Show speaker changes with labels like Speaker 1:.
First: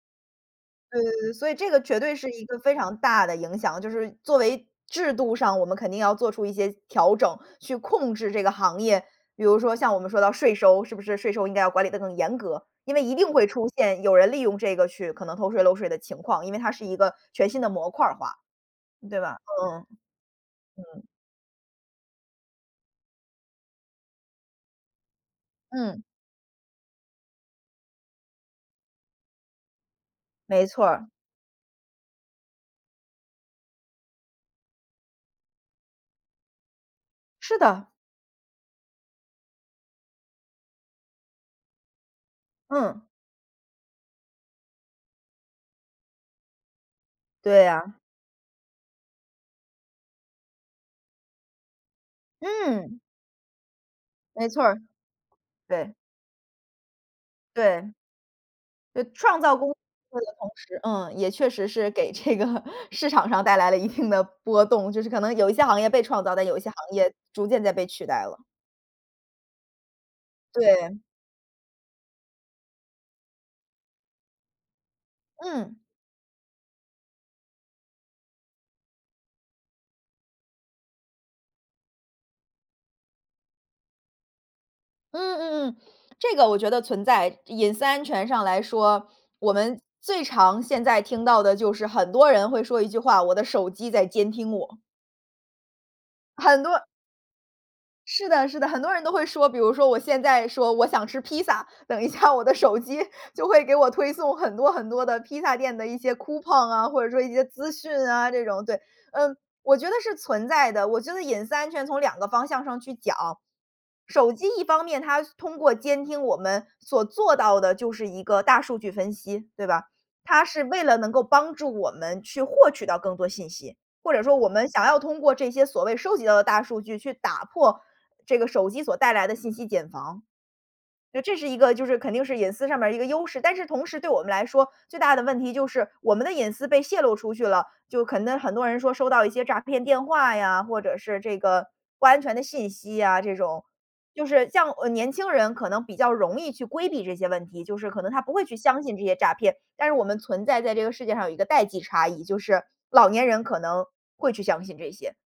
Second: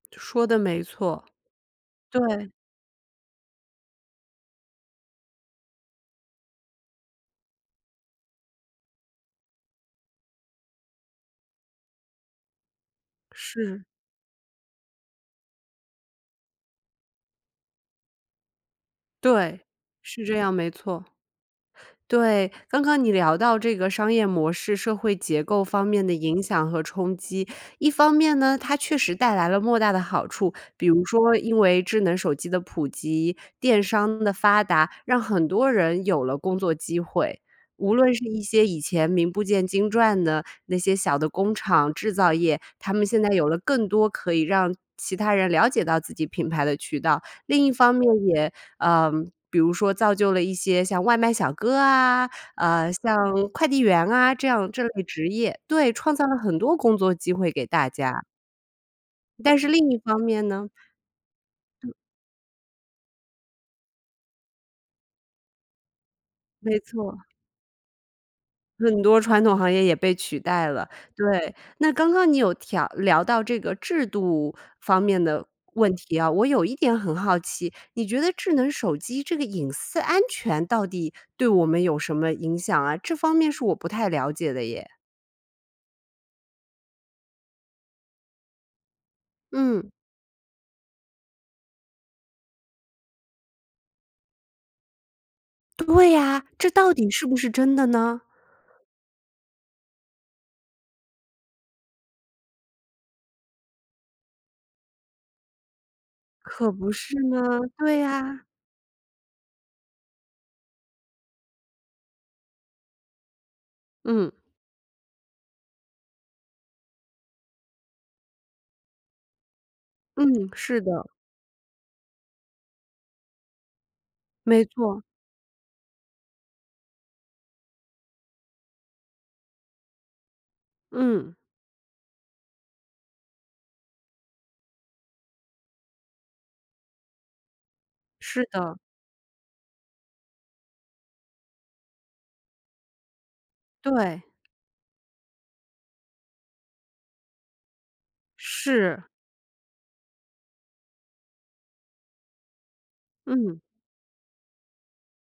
Speaker 1: 说得没错。
Speaker 2: 对，所以这个绝对是一
Speaker 1: 对。
Speaker 2: 个非常大的影响，就是作为制度上我们肯定要做出一些调整，去控制这个行业。比如说像我们说到税收，是不是？税收应该要管理得更严格，因为一定会出
Speaker 1: 是。
Speaker 2: 现有人利用这个去可能偷税漏税的情况，因为它是一个全新的模块儿化，对吧？
Speaker 1: 对，
Speaker 2: 嗯，
Speaker 1: 是这样没
Speaker 2: 嗯。
Speaker 1: 错。对，刚刚你聊到这个商业模式社会结构方
Speaker 2: 嗯。
Speaker 1: 面的影响和冲击。一方面呢，它确实带来了莫大的好处，
Speaker 2: 没错
Speaker 1: 比如
Speaker 2: 儿。
Speaker 1: 说因为智能手机的普及，电商的发达，让很多人有了工作机会。
Speaker 2: 是的。
Speaker 1: 无论是一些以前名不见经传的那些小的工厂，制造业，他
Speaker 2: 嗯。
Speaker 1: 们现在有了更多可以让其他人了解到自己品牌的渠道。另
Speaker 2: 对
Speaker 1: 一方
Speaker 2: 啊。
Speaker 1: 面也呃，比如说造就了一些像外卖小哥啊，呃，
Speaker 2: 嗯！
Speaker 1: 像快递员啊这
Speaker 2: 没错
Speaker 1: 样
Speaker 2: 儿。
Speaker 1: 这类职业。对，
Speaker 2: 对。
Speaker 1: 创造了很多工作机会给大
Speaker 2: 对。
Speaker 1: 家。
Speaker 2: 对，创造
Speaker 1: 但是
Speaker 2: 公司
Speaker 1: 另一方
Speaker 2: 的
Speaker 1: 面
Speaker 2: 同
Speaker 1: 呢？
Speaker 2: 时，嗯，也确实是
Speaker 1: 嗯。
Speaker 2: 给这个市场上带来了一定的波动，就是可能有一些行业被创造，但有一些行
Speaker 1: 没错
Speaker 2: 业
Speaker 1: 儿。
Speaker 2: 逐渐在被取代了。
Speaker 1: 很多传统行业也被取代了，
Speaker 2: 对。
Speaker 1: 对。那刚刚你有调聊到这个制度方面的
Speaker 2: 嗯。
Speaker 1: 问题啊，我有一点很好奇，你觉得智能手机这个隐私安全到底对我们有什么影响啊？这方面是我不太了解的耶。
Speaker 2: 嗯嗯嗯，这个我觉得存在，隐私安全上来说，我们
Speaker 1: 嗯。
Speaker 2: 最常现在听到的就是很多人会说一句话，我的手机在监听我。
Speaker 1: 对呀，
Speaker 2: 很
Speaker 1: 这
Speaker 2: 多
Speaker 1: 到底是不是真的呢？
Speaker 2: 是的是的很多人都会说，比如说我现在说：“我想吃披萨。”等一下我的手机就会给我推送很多很多的披萨店的一些 coupon
Speaker 1: 可
Speaker 2: 啊，
Speaker 1: 不
Speaker 2: 或者
Speaker 1: 是
Speaker 2: 说一些
Speaker 1: 吗，
Speaker 2: 资讯
Speaker 1: 对
Speaker 2: 啊这
Speaker 1: 呀。
Speaker 2: 种，对。嗯，我觉得是存在的，我觉得隐私安全从2个方向上去讲。
Speaker 1: 嗯。
Speaker 2: 手机一方面它通过监听我们，所做到的就是一个大数据分析，对吧？它
Speaker 1: 嗯，
Speaker 2: 是
Speaker 1: 是
Speaker 2: 为了
Speaker 1: 的。
Speaker 2: 能够帮助我们去获取到更多信息。或者说我
Speaker 1: 没
Speaker 2: 们想要
Speaker 1: 错。
Speaker 2: 通过这些所谓收集到的大数据去打破这个手机所带来的信息茧房。就
Speaker 1: 嗯。
Speaker 2: 这是一个就是肯定是隐私上面一个优势，但是同时对我们来说，最大的问题就是，我们的隐私被泄露出去了，就可能
Speaker 1: 是
Speaker 2: 很多
Speaker 1: 的。
Speaker 2: 人说收到一些诈骗电话呀，或者是这个不安全的信息啊，这种。
Speaker 1: 对。
Speaker 2: 就是像，呃，年轻人可能比较容易去规避这些问题，就是可能他不会去相信
Speaker 1: 是。
Speaker 2: 这些诈骗，但是我们存在在这个世界上有一个代际差异，就是老年人可
Speaker 1: 嗯。
Speaker 2: 能会去相信这些。